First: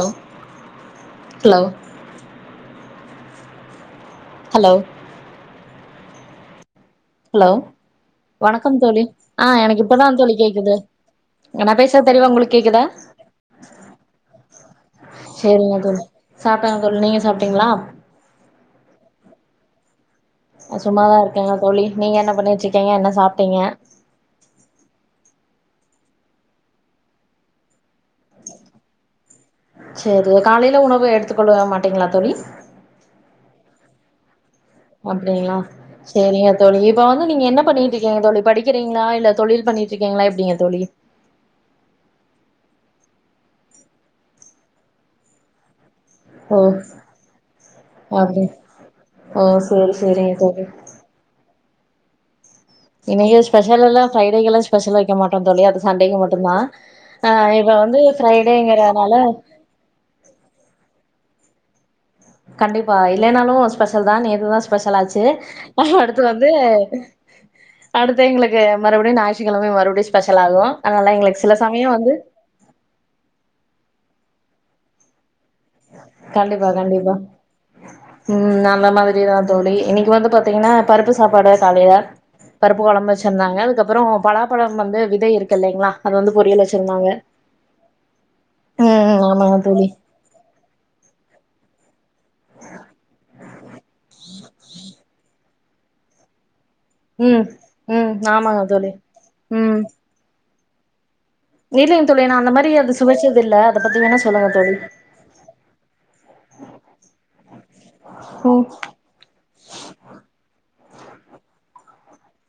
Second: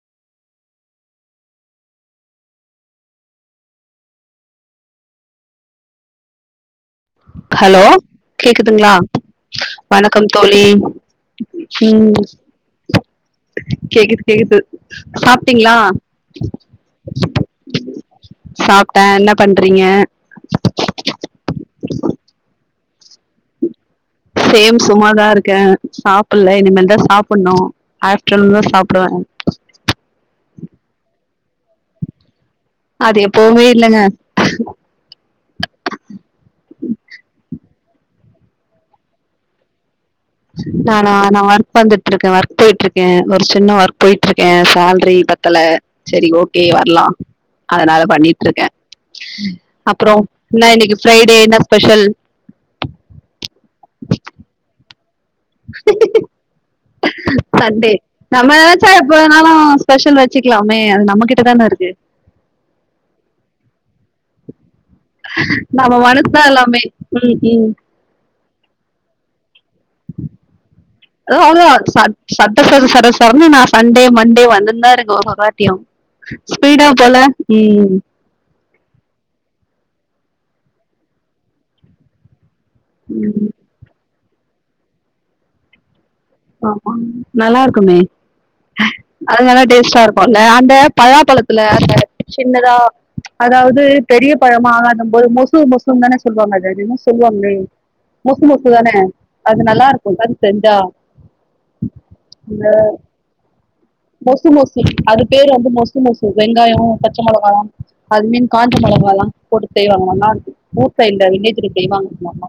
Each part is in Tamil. ஹலோ ஹலோ ஹலோ ஹலோ வணக்கம் கேக்குதுங்ளா தோழி ஆ எனக்கு இப்பதா வணக்கம் தோழி கேக்குது நா பேசுறது ம் தெளிவா உங்களுக்கு கேக்குதா கேக்குது கேக்குது சாப்டீங்களா சேரிங்க தோழி சாப்ட்டேங்க தோழி நீங்க சாப்ட்டீங்களா சாப்டேன் என்ன பண் றீங்க சும்மாதா இருக்கேங்க தோழி நீங்க என்ன பண்ணிட்ருகீங்க என்ன சாப் சேம் சும்மாதான் இருக்கேன் சாப்புல இனிமேல்தான் சாப்புணும் ஆஃப்டர்நூன் தான் சாப்டுவேன் செரி காலைல உணவு எடுத்துக்கொள்ள மாட்டீங்களா தோழி இல்லங்க அப்டிங்ளா செரிங்க தோழி இப்ப வந்து நீங்க என்ன பண்ணிட்டு இருக்கீங்க தோழி படிக்கிறீங்களா இல்ல தொழில் பண்ணிட் நானா நா ஒர்க் வந்துட்டுருக்கேன் ஒர்க் போய்ட்டுருக் கேன் ஒரு சின்ன ஒர்க் போய்ட்டு ருக்கேன் சால்ரி பத்தல சரி ஓ ஓகே வரலா அதனால அப்டி பண்ணிட்டுருக்கேன் ஓ சேரி அப்ரோ சேரிங்க தோழி என்ன இன்னைக்கு ஃப்ரைடே என்ன ஸ் பெஷல் இன்னைக்கு ஸ்பெஷல் எல்லாம் ஃப்ரைடே எல்லா ஸ்பெஷல் வெக்க மாட்டோ தோழி அது சண்டேக்கு மட்டுந்தா ஆ இப்ப சண்டே வந்து நம்ம நெனச்ச எப்ப ஃப்ரைடேங்கறனால வேனாலும் ஸ்பெஷல் வச்சுக்லாமே அது நம்ம கிட்ட தான இருக்கு கண்டிப்பா இல்லனாலும் ஸ்பெஷல் தான் நேத்துதான் ஸ்பெஷலாச்சு நம்ம அடுத்து மனசுதான் வந்து எல்லாமே ம், அடுத்து எங்களுக் மறுபடியும் [unintelligible] அத சில அவ்ளதா சமயோ வந்து சட் சட்டச சரசரன்னு நான் சண்டே மன் டே வந்துன்னு தா இருக்கோ ஒவ்வொரு வாட் டியு கண்டிப்பா ஸ்பீடா போல ம் அந்தமாதிரி தா தோழி இன்னைக்கு வந்து பாத்தீங்கன்னா பருப்பு சாப்பாடு காலைல பருப்பு கொழம்பு ம். வச்சிருந்தாங்க அதுக்கப்பறம் பலாப்பழம் வந்து விதை இருக்கில்லைங்களா ஆமா நல்லா இருக்குமே ம் அது ஆமாங்க நல்லா தோழி டேஸ்ட்டா இருக்கும் அந்த அந்த பலாப்பழத்துல அந்த சின்னதா அதாவது பெரிய பழமா ஆகாத போது மொசு மொசு தான சொல்லுவாங்க அத என ம் சொல்லுவாங்ளே ம் மொசு ஆமாங்க தோழி மொசுதானே அது ம் நல்லாருக்கு அது செஞ்சா இல்லைங்க தோழி நா அந்த மாதிரி அது சுவைச்சது இல்ல பத்தி வேணா மொசு சொல்லுங்க தோழி மொசு அது பேரு வந்து மொசு மொசு வெங்காயம் பச்ச மிளகா எல்லாம் அது மீன் ம் காஞ்ச மிளகா எல்லாம் போட்டு செய்வாங்க நல்லா இருக்கும் ப்பஇந்த வில்லஜ்க்கு தெரிமாங் ம்மாமா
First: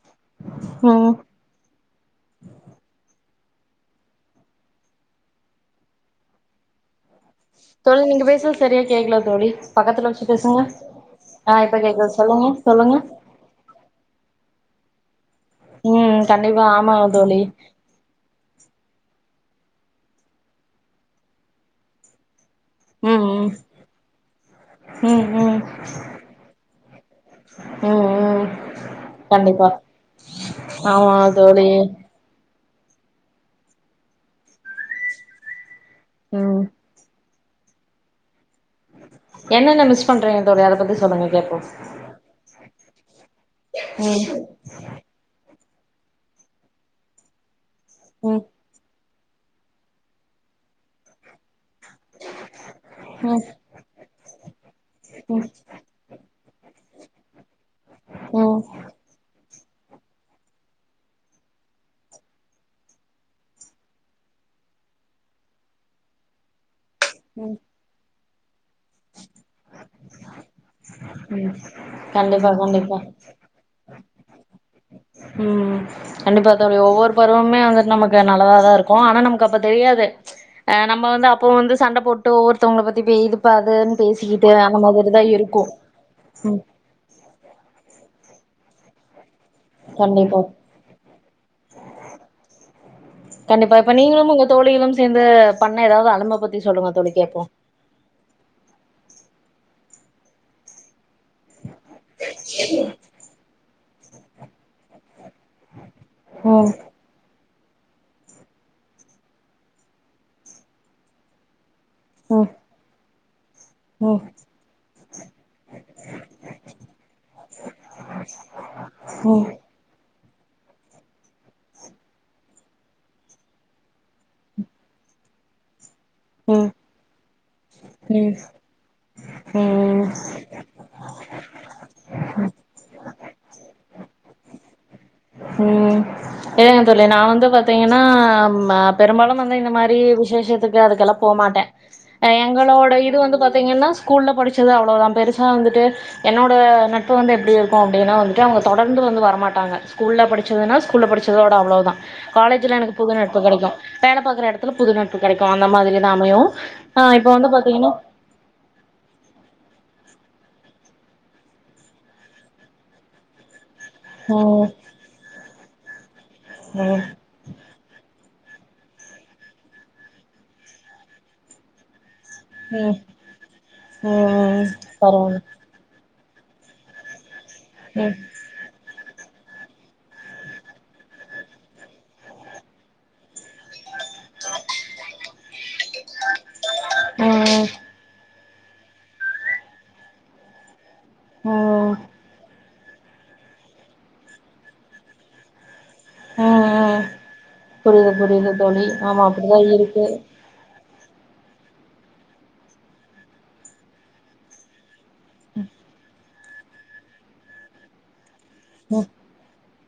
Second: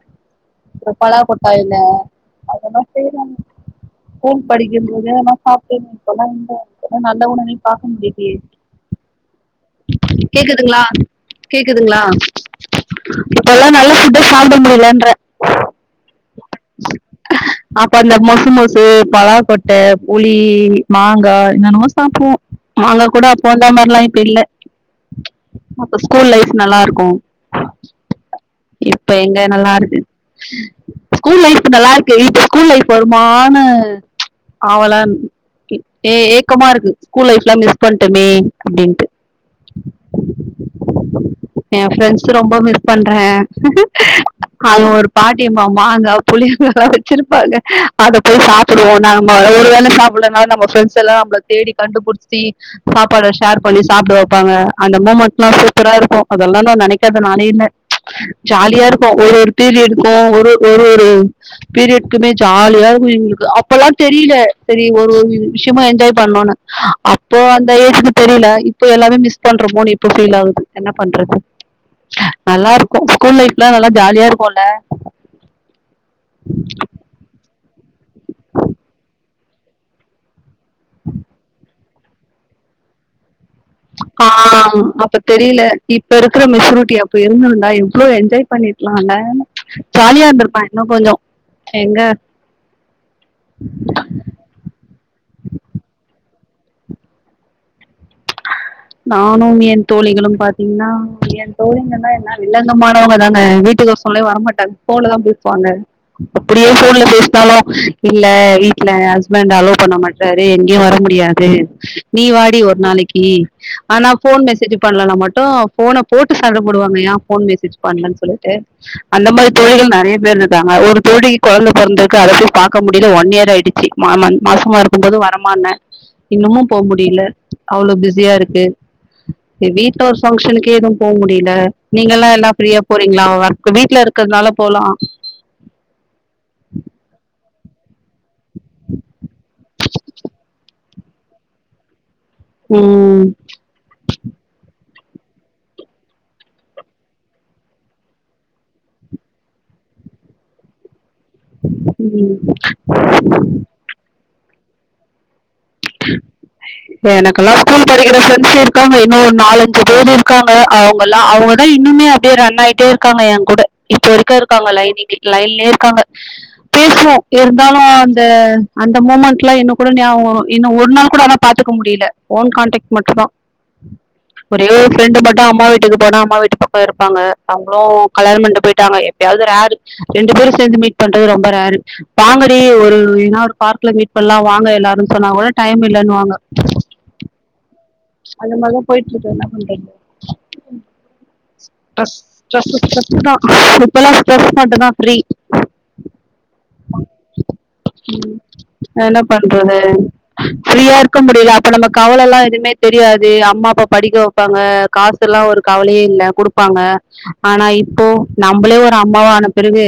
அப்புறம் ம் பலா கொட்டையில போன் படிக்க முடியாம்ம சாப்டேந்த குழம்ப அவ்ளோ நல்லவனா நீ பாக்க தோழி நீங்க முடியலயே பேசுறது சரியா கேக்கல தோழி பக்கத்துல வச்சு பேசுங்க கேக்குதுங்களா ஆ இப்ப கேக்குதுங்களா கேக்குது சொல்லுங்க சொல்லுங்க இப்பல்லாம் நல்ல ஃபுட் சாப்ட முடியல ம் கண்டிப்பா ஆமாங்க தோழி அப்ப அந்த மொசு மொசு பலா கொட்ட புளி மாங்கா என்னென்னமோ சாப்டுவோம் நாங்க ம் கூட ம் அப்போயிருந்தா மாதிரிலாம் இப்ப இல்ல ம் ம் அப்ப ஸ்கூல் லைஃப் நல்லா இருக்கும் ம் ம் இப்ப எங்க கண்டிப்பா நல்லா இருக்கு ஆமா ஸ்கூல் தோழி லைஃப் நல்லா இருக்கு ஸ்கூல் லைப் வருமானு ச் ஆவலா ஏ ம் ஏக்கமா இருக்கு ஸ்கூல் லைஃப் நா மிஸ் பண்டமே என்னென்ன மிஸ் பண்றீங்க தோழி அத பத்தி சொல்லுங்க கேப்போ பண்றே ம் அது ஒரு பாட்டியம் ஆமா அந்த புளியங்காலாம் வச்சிருப்பாங்க அத ம் போய் சாப்பிடுவோம் நா ஒரு வேள சாப்பிடலனாலு நம்ப ப்ரெண்ட்ஸ் எல்லாம் நம்மள தேடி கண்டுபிடித்தி சாப்பாட ம் ஷேர் பண்ணி சாப்ட வைப்பாங்க அந்த ம் மொமெண்ட்ல்லா சூப்பரா இருக்கு அதெல்லா நா நெனைக்காத நாளே இல்ல ம் ஜாலியா இருக்கு ஒரு பீரியடுக்கும் ஒரு ஒரு ஒரு ஒரு ஒரு பீரியட்குமே ஜாலியா இருக்கும் எங்களுக்கு அப்பல்லாம் தெரியல சேரி ஒரு விஷயமும் என்ஜாய் பண்ணணூனு ஆஹ் அப்போ அந்த ஏஜ்க்கு தெரியலாகி இப்ப எல்லாமே மிஸ் பண்றமோ இப்ப ஃபீல் ஆகுது என்ன பண்றது ம் கண்டிப்பா நல்லா கண்டிப்பா இருக்கும் ஸ்கூல் லைப் நல்ல ஜா ஜாலியா இருப்போல ம் ம் கண்டிப்பா தோழி ஒவ்வொரு பருவமே வந்துட் நமக்கு நல்லதா தா இருக்கு ஆனா நமக்கு அப்ப தெரியாது ஆ நம்ம வந்து அப்போ வந்து சண்ட போட்டோ ஒவ்வொருத்தவங்கள பத்தி பே இது ஆ அப்ப தெரியல இருக்கு இப்ப இருக்கிற ம் மெச்சூரிட்டி அப்ப இருந்துருந்தா எவ்ளோ என்ஜாய் பண்ணிருக் லால ஜாலியா கண்டிப்பா இருந்திருப்ப இன்னு கொஞ்சோ எங்க கண்டிப்பா இப்ப நீங்களும் உங்க தோழிகளும் சேந்து பண்ண எதாவது அலம்ப பத்தி சொல்லுங்க தோழி கேப்போ நானும் என் தோழிகளும் பாத்தீங்கன்னா ஏ தோழிங்க தா என்ன வில்லங்கமானவங்கதாங்க வீட்டுக்கு கொள்ளா வரமாட்டாங்க ஃபோன்ல தா பேசு ப்பாங்க அப்டியே ம் ஃபோன்ல பேசுனாலு இல்ல வீட்ல ஏ ஹஸ்பண்ட் அலோ பண்ண மாட்றாரு எங்கயு வர முடியாது நீ ம் வாடி ஒரு நாளைக் கி ஆனா ம் ஃபோன் மெசேஜ்ஜி பண்லனா மட்டு ஃபோன போட்டு சண்ட போடுவாங்க யா ஃபோன் மெசேஜ் பண்லன்னு சொல்லிட்டு அந்த ம் மாரி தோழிகள் நறைய [unintelligible] ஒரு தோழிக்கு கொழந்த பொறந்துருக்கு அத போய் பாக்க முடியல ஒன் இயர் ஆயிடுச்சு மா மன் மாசமா இருக்கும் போது வரமான்ன இன்னமு ம் போ முடியல அவ்ளோ ம் பிஸியாருக் கு ஏ ம் வீட்ல ம் ஒரு ஃபங்க்ஷனுக்கே எது போ முடியல நீங்களா எல்லா ஃப்ரீயா போறி ங்களா வர்க் வீட்ல இருக்கிறதுனால போலா ம் இருங்க தோழி நா வந்து பாத்தீங்கன்னா ம பெரும்பாலு வந்து இந்த மாரி விசேஷத்துக்கு அதுக்கெல்லா போமாட்ட ஆ எங்களோட இது ம் வந்து பாத்தீங்கன்னா ஸ்கூல்ல படிச்சது அவ்ளோதா பெருசா வந்துட்டு என்னோட நட்பு வந்து எப்டி இருக்கு அப்டின்னா வந்துட்டு அவங்க தொடர்ந்து வந்து வரமாட்டாங்க ஸ்கூல்ல படிச்சதுன்னா ஸ்கூல்ல படிச்சதோட அவ்ளோ தா ம் காலேஜில எனக்கு புது நட்பு கெடைக்கு வேல பாக்குற எடத்துல புது நட்பு கெடைக்கு அந்த மாதிரிதா அமையு ஆ இப்ப வந்து எனக்கெல்லா ஸ்கூல் பாத்தீங்கன்னா படிக்கிற ஃப்ரண்ட்ஸ் இருக்காங்க என்ன ஒரு நாலஞ்சு பேரு இருக்காங்க அவங்கலா அவங்கதா இன்னுமே அப்டியே ரன் ஆயிட்டேயிருக்காங்க ஏ கூட இப்ப இருக்கா ம் இருக்காங்க லைன்க் லைன்லியே காங்க ம் பேசுவோ இருந்தாலு த அந்த மொமெண்ட்லா இன்னு கூட நியவோ வரு இன்னு ஒரு நாள் கூட ஆனா பாத்துக்க முடியல ஓன் கான்டக்ட் ம் ம் மட்டுதா ம் ஒரே ஒ ஃப்ரெண்டு பரவால்ல மட்டு அம்மா வீட்டுக்கு போனா மா வீட்டு பக்கொ இருப்பாங்க அவுங்ளு கல்யாண பண்டு பொய்ட்டாங்க எப் எப்பாவது ரெரு ரெண்டு பேரு சேந்து மீட் பண்றது ரொம்ப ரெரு வாங்கடி ஒரு எதுனா ஒரு பார்க்ல மீட் பண்ணலா வாங்க எல்லாரு இப்பனா கூட டைம் இல்லன்னுவாங்க ஆஹ் அந்த மாரிதான் போயிட்டு இருக்குது என்ன பண்றது ம் ம் டஸ் டஸ் ஸ்ட்ரெஸ் தான் இப்பெல்லாம் ஸ்ட்ரெஸ் மட்டும் தான் ஃப்ரீ ம் ம் புரியுது புரியுது தோழி என்ன ஆமா அப்டிதா பண்றது இருக்கு ப்ரியா இருக் க்கோ முடில அப்ப நம்ம கவலலா எதுமே தெரியாது அம்மா அப்பா படிக்க வப்பாங்க காசுல்லா ஒரு கவலையே இல்ல குடுத் ப்பாங்க ஆனா இப்போ நம்பளே ஒரு ம் அம்மாவானப் பெருகு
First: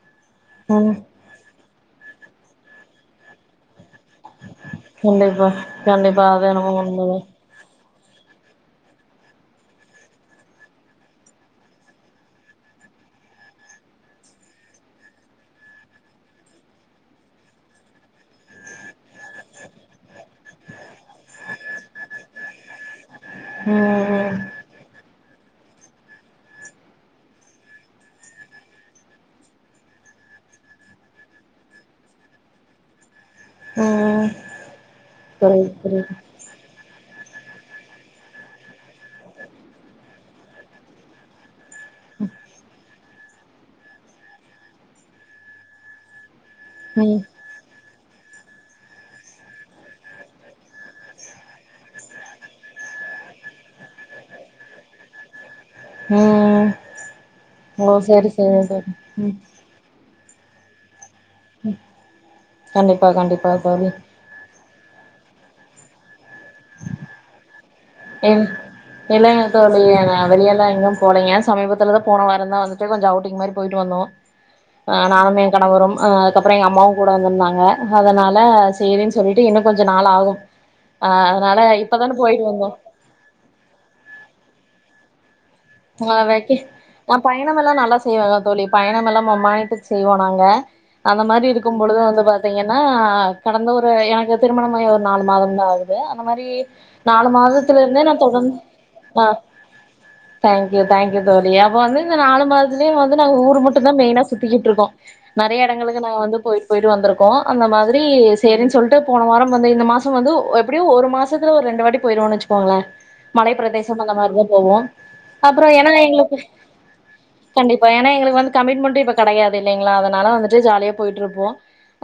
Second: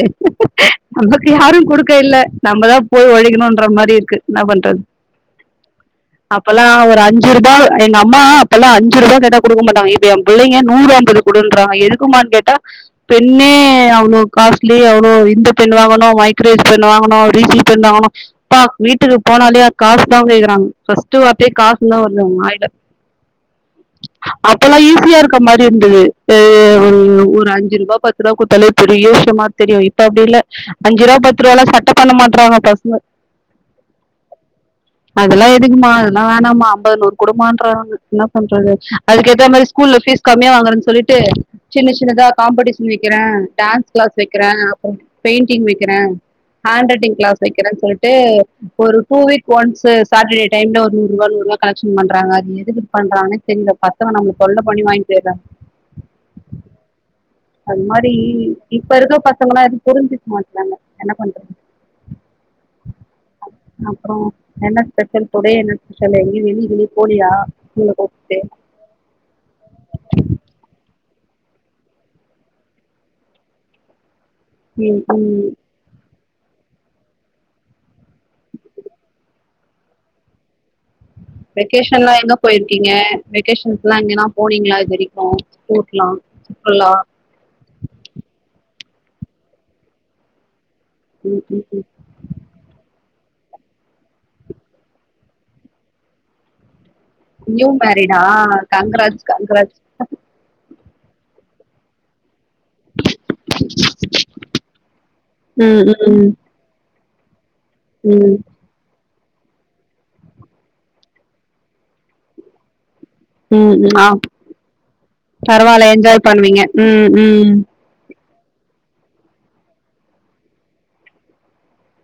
ம் நமக்கு யாரு குடுக் க இல்ல நம்ம தா போய் ஒழகணுன்ற மாரி இரு கு என்ன பண்றது கண்டிப்பா கண்டிப்பா அது அப்பல்லா என்னமோ ஒரு உண்மதா அஞ்சு ரூபா எங்க அம்மா அப்பெல்லா அஞ்சு ரூபா கேட்டா குடுக்க மாட்டாங்க இப்போ என் பிள்ளங்க நூறு அம்பது குடுன்றறாங்க எதுக்குமானு கேட்டா பெண்ணே அவ்ளோ காஸ்லி அவ்ளோ இந்த பெண் வாங்கணு மைக்ரேஸ் பெண் வாங்கணு ரீஃபில் பெண் வாங்கணுப்பா வீட்டுக்கு போனாலே காஸ் தா கேகுறாங்க ஃபஸ்ட்டு வார்த்தையே காசு தா வருது அவுங்க வாய் ம் ம் அப்பல்லா ஈஸியா இருக்க மார் இருந்துது ஒரு அஞ்சு ரூபா பத்து ரூபா குடுத்தாலே பெரிய விஷ்யமா தெரியு இப்ப அப்டி இல்ல அஞ்சு ரூபா பத்து ரூபால சட்ட பண்ண மாட்றாங்க பஸ்ங்க ம் அதெல்லா புரியுது எதுக்குமா புரியுது அதெல்லா வேணாம்மா அம்பது நூறு குடுமான்றாங்க என்ன பண்றது அதுக்கு ஏத்த மாரி ஸ்கூல்ல ஃபீஸ் கம்மியா வாங்குறேன் சொல்லிட்டு சின்ன சின்னதா காம்படிஷ் வக்கிற டான்ஸ் கிளாஸ் வக்கிற அப்றோ பெயிண்டிங் வக்கிற ஹாண்ட் ரைட்டிங் ம் கிளாஸ் வக்கிறே சொல்ட் ட்டு ஒரு ட்டூ வீக்ஸ் ஒன்ஸ் சாட்டடே டைம்ல ஒரு நூறு ரூவா நூறு ரூவா கலெக்ஷ்ன் பண்றாங்க அது எதுக்கு பண்றாங்கனே தெரில பசங்க நம்மள தொல்ல பண்ணி வாயின்போயிராங்க ம் அது ஓ மாரி சரி சரி இப்ப தோழி இருக்க பசங்களா எது புரிஞ்சுக் மாட் நம்ம என்ன பண்ற கண்டிப்பா கண்டிப்பா தோழி அப்றோ என்ன ஸ்பெசல் டுடே என்ன ஷோலி எங்கயு வெளிய கிளிய போலியா உங்களை கூப்பிட்டு எம் இல்லேங்க தோழி நா வெளியெல்லா எங்கும் போலங்க சமீபத்துலதா போனவரந்தா வந்துட்டு கொஞச அவுட்டிங் மாரி போய்ட்டு வந்தோ ஆ ம், நானு ஏ ம், கனவுரு ஆ கப்ற எங்கம்மாவு கூட வந்துருந்தாங்க ஹதனால சேரின் சொல்லிட்டு இன்ன கொஞ்ச நாள் ஆகும் ஆ அதனால வெக்கேஷன்லா இப்பதான எங்க போயிட்டு வந்தோ போயிர்க்கீங்க வெக்கேஷன்ஸ்லா இங்கனா போனீங்ளா இதுவரிக்கு ஆ வெக்கே நா பயணமெல்லா நல்லா செய்வக தோளி பயணமெல்லா ம மாயத்துக் செய்வோ நாங்க அந்த மாரி இருக்கும் பொலுது வந்து பாத்தீங்கன்னா கடந்த ஒரு எனகு திருமணமாயி ஒரு நாலு மாதம்தா ஆகுது அந்த மாரி நாலு ம்யூ மாதத்துல இருந்தே நா மேரிடா தொடர்ந்து கங்ராஜ் கங்ராஜ் க்யூ தேக்யூ தோளி எப்ப வந்து இந்த நாலு மாதத் துலே வந்து நாங்க ஊரு மட்டுதா மெயினா சுத்திகிட்ருக்கோ நறய ம் எடங்களுக்கு நாங்க ம் வந்து போய்ட் போய்ட் வந்துருக் போ அந்த மாதுரி ம் சேரின் சொல்ட்டு போன வாரம் வந்து இந்த மாச வந்து எப்டியு ஒரு மாசத்துல ஒரு ரெண்டு வாட்டி போயிருவோன் வச்சுக்கோங்ளே மலைப்ரதேசம் அந்த மாரிதா போவோ அப்றோ பரவால ஏன்னா என்ஜாய் எங்களுக்கு பண்வீங்க ம் ம் கமிட்மண்டு இப்ப கடையாது இல்லைங்ளா அதனால வந்துட்டு ஜாலியா போயிட்ருப்போ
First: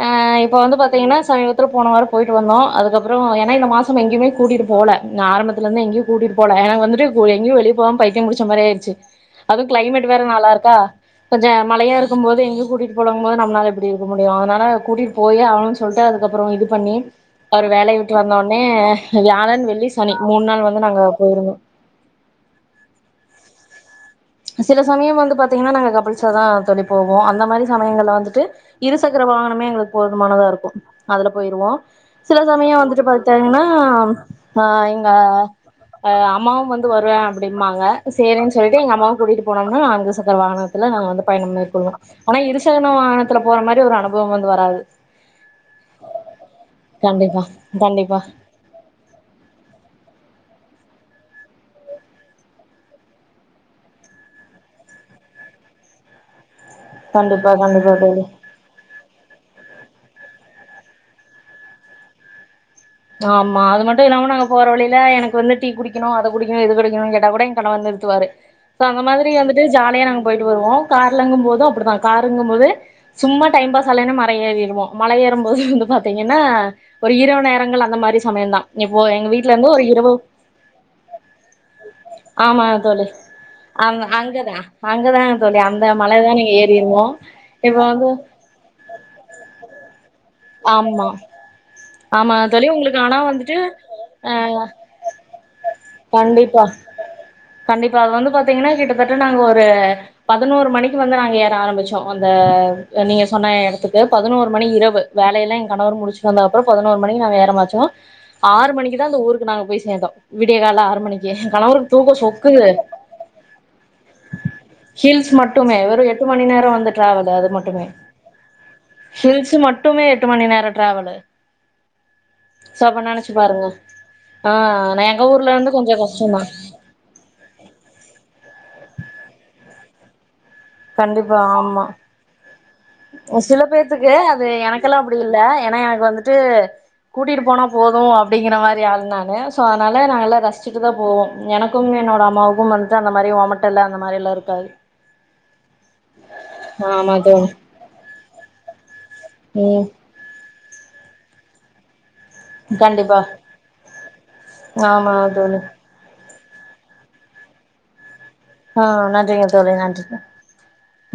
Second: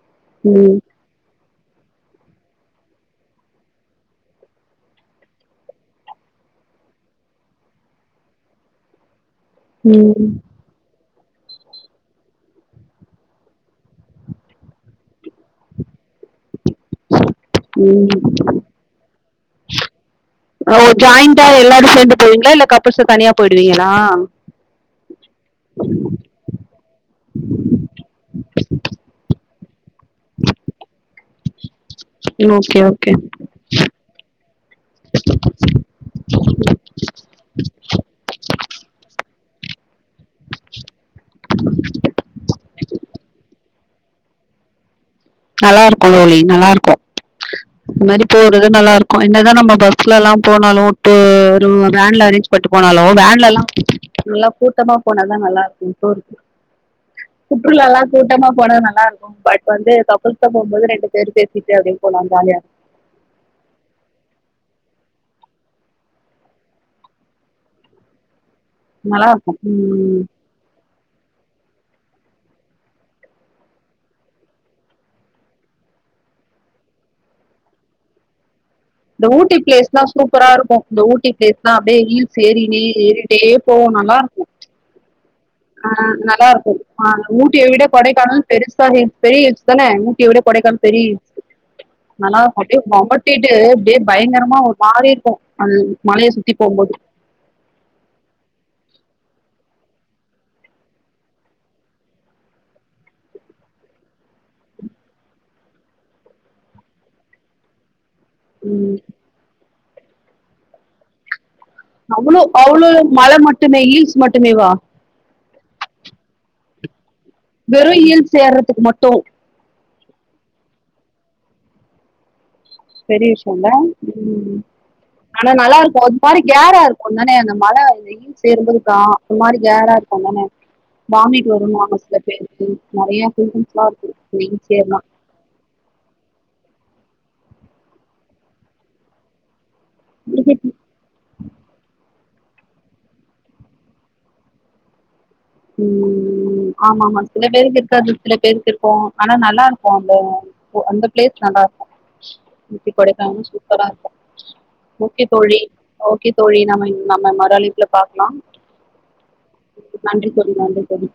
அஹ் இப்ப வந்து ம் பாத்தீங்ன்னா சய்வத் த்ரு போன வார போயிட்டு வந்தோ அதுக்கப்ரொ ஏனா இந்த மாசம் எங்யுமே கூட்டிட்டு போல நா ஆரம்பத்துலேந்தே எங்யு கூட்டிட்டு போல எனக்கு வந்துட்டு கு எங்கயு வெளிய போம் பைத்யம் புடுச்ச மாரி ஆயிர்ச்சு அது க்ளைமெட் வேற ம் நல்லாருக்கா கொஞ்ச மலையா இருக்கும்போது எங்கும் கூட்டிட் போலங்போது நம்ளால எப்டி இருக்க முடியு அதனால கூட்டிட் போயே ஆவனுன் சொல்ட்டு அதுக் அப்றோ இது பண்ணி அவுர் வேலய விட்டு ம் வந்தோனே யாலன் வெள்ளி சனி மூண் நாள் ஓ வந்து நாங்க போயிருந்தோ புர்ச தனியா போய்டுவீங்களா சில சமய வந்து பாத்தீங்கன்னா நாங்க கப்புல்சாதா தோளி போவோ அந்த மாரி சமயங்கள்ல வந்துட்டு இருசக்கர வாகனமே எங்ளுக் போதுமானதா இருக்கு அதுல போயிருவோ சில ஓகே சமய வந்துட்டு ஓகே பாத்தங்னா அ எங்க அம்மாவு வந்து வருவ அப்டிம்மாங்க சேரின் சொல்ட்டு எங்கம்மாவ் கூடிட் போனவ்க அங்கஸ் சக்கர வாகனத்ல நாங்க வந்து பயணம் மேற்கொள்வோ ஆனா இருசக்ன வாகனத்ல போற மாரி ஒரு அனுபவம் வந்து வராது நல்லாருக்கு தோழி நல்லார்க்கு கண்டிப்பா கண்டிப்பா மரி போறது நல்லாருக்கு என்னதா நம்ம பஸ்லலா போனாலு இப்ப ஒரு வேன்ல அரேஞ்ச் பண்ணிட்டு போனாலோ வேன்லலா எல்லா கூட்டமா போனாதா நல்லாருக்கு டூருக்கு கண்டிப்பா கண்டிப்பா சுற்றுலாலா தோழி கூட்டமா போனா நல்லாருக்கு பட் வந்து தப் கூட்டமா போம்போது ரெண்டு பேரு பேசிட்டே அப்டியே போனாலு ஜாலியாருக் ஆமா அது மட்டு இல்லாம நாங்க போற வழில எனக்கு வந்து டீ குடிக்கணு அத குடிக்கணு இத குடிக்கணுன்னு கேட்டாக்கூட எ கணவர் நிறுத்துவாரு சோ அந்த இருக்கு நல்லா மாதிரி இருக்கும் வந்துட்டு ஜாலியா ம் நாங்க போயிட்டு வருவோ கார்லங்கும் போது அப்டிதா காருங்கும்போது சும்மா டைம் பாஸ்ஸாலைன்னா மர ஏறிருவோ மல ஏறும் போது வந்து பாத்தீங்கன்னா ஒரு இரவு நேரங்கள்ல அந்த மாரி சமய தா இந்த ஊட்டி ப்ளேஸ்லா சூப்பராருக்கு இந்த ஊட்டி ப்ளேஸ்லா அப்டியே ஹீல்ஸ் ஆமா ஏறின்னே தோழி. ஏறிட்டே போவோ அங் நல்லாருக்கு அங்கதான் அங்கதாங்க தோழி. அந்த ஆ மலைதான் நாங்க நல்லாருக்கு ஆ ஏறிருவோம். ஊட்டிய இப்ப விட வந்து கொடைக்கானல் பெருசா ஹில்ஸ் பெரிய ஹில்ஸ் தானே ஊட்டிய விட கொடைக்கானல் பெரிய ஆமா. ஹில்ஸ்ஸு ஆமா நாலா தோழி அப்டியே உங்களுக்கு ஆனா கொமட்டிட்டு வந்துட்டு இப்டியே பயங்கரமா ஒரு மாரிருக்கு அது மலைய சுத்தி கண்டிப்பா. போம்போது தட்ட நாங்க ஒரு பதினோரு மணிக்கு வந்து நாங்க ஏற ஆரம்பிச்சோ அந்த நீங்க சொன்ன எடத்துக்கு பதினோரு மணி இரவு வேலையெல்லா எ கணவர் முடிச்சுட்டு வந்தா அப்பறோ பதினோரு மணிக்கு நா ஏறமாச்சோ ஆறு மணிக்கு தா அந்த ஊருக்கு நாங்க போய் சேந்தோ விடிய காலைல ஆறு மணிக்கு கணவருக்கு தூக்கோ அவ்ளோ சொக்குது அவ்ளோ மல மட்டுமே ஹீல்ஸ் மட்டுமேவா ஹில்ஸ் மட்டுமே வெறு எட்டு மணி நேரோ வந்துட் வெறு ஹில்ஸ் ஏறத்துக்கு மட்டு ட்டுமே எட்டு மணி நேரோ டிராவலு சோ அப்ப பெரிய நெனச்சு பாருங்க விஷ்யோல்ல ம் ஆ ம் எங்க ஆனா ஊர்ல இருந்து கொஞ்சோ நல்லாருக்கு ஒரு மாரி கஷ்டந்தா கேராருக்கும் தானே அந்த மல வெயில் சேர்ந்துருக்கு ஒரு மாரி கேராருக்கு தான வாமிட் வருமா சில பேருக் அ சில பேத்துக்கு அது வெயில் எனக்கெல்லா சேரலாம் அப்டி இல்ல ஏன்னா எனக்கு வந்துட்டு கூட்டிட்டு போனா போது அப்டிங்கிற மாரி ஆள் நானு சோ அதனால நாங்க எல்லா ரசிச்சுட்டு தா போவோ எனக்கும் என்னோட அம் மாக்கு வந்துட்டு அந்த மாரி ஓமட்டலு அந்த மாரியெல்லா இருக்காது ம் ஆமா ஆமா சில பேருக்கு க்காது சில பேருக்கு இருக்கு ஆனா ம் நல்லாருக்கு அந்த அந்த ப்ளேஸ் நல்லாருக்கு ஊட்டி கண்டிப்பா கொடைக்கானல் சூப்பராருக்கு ஓகே தோழி ஓ கே தோழி நம்ம நம்ம மறு அழைப்புல பாக்கலா ஆ நன்றிங்க தோழி நன்றிங்க [unintelligible] தோழி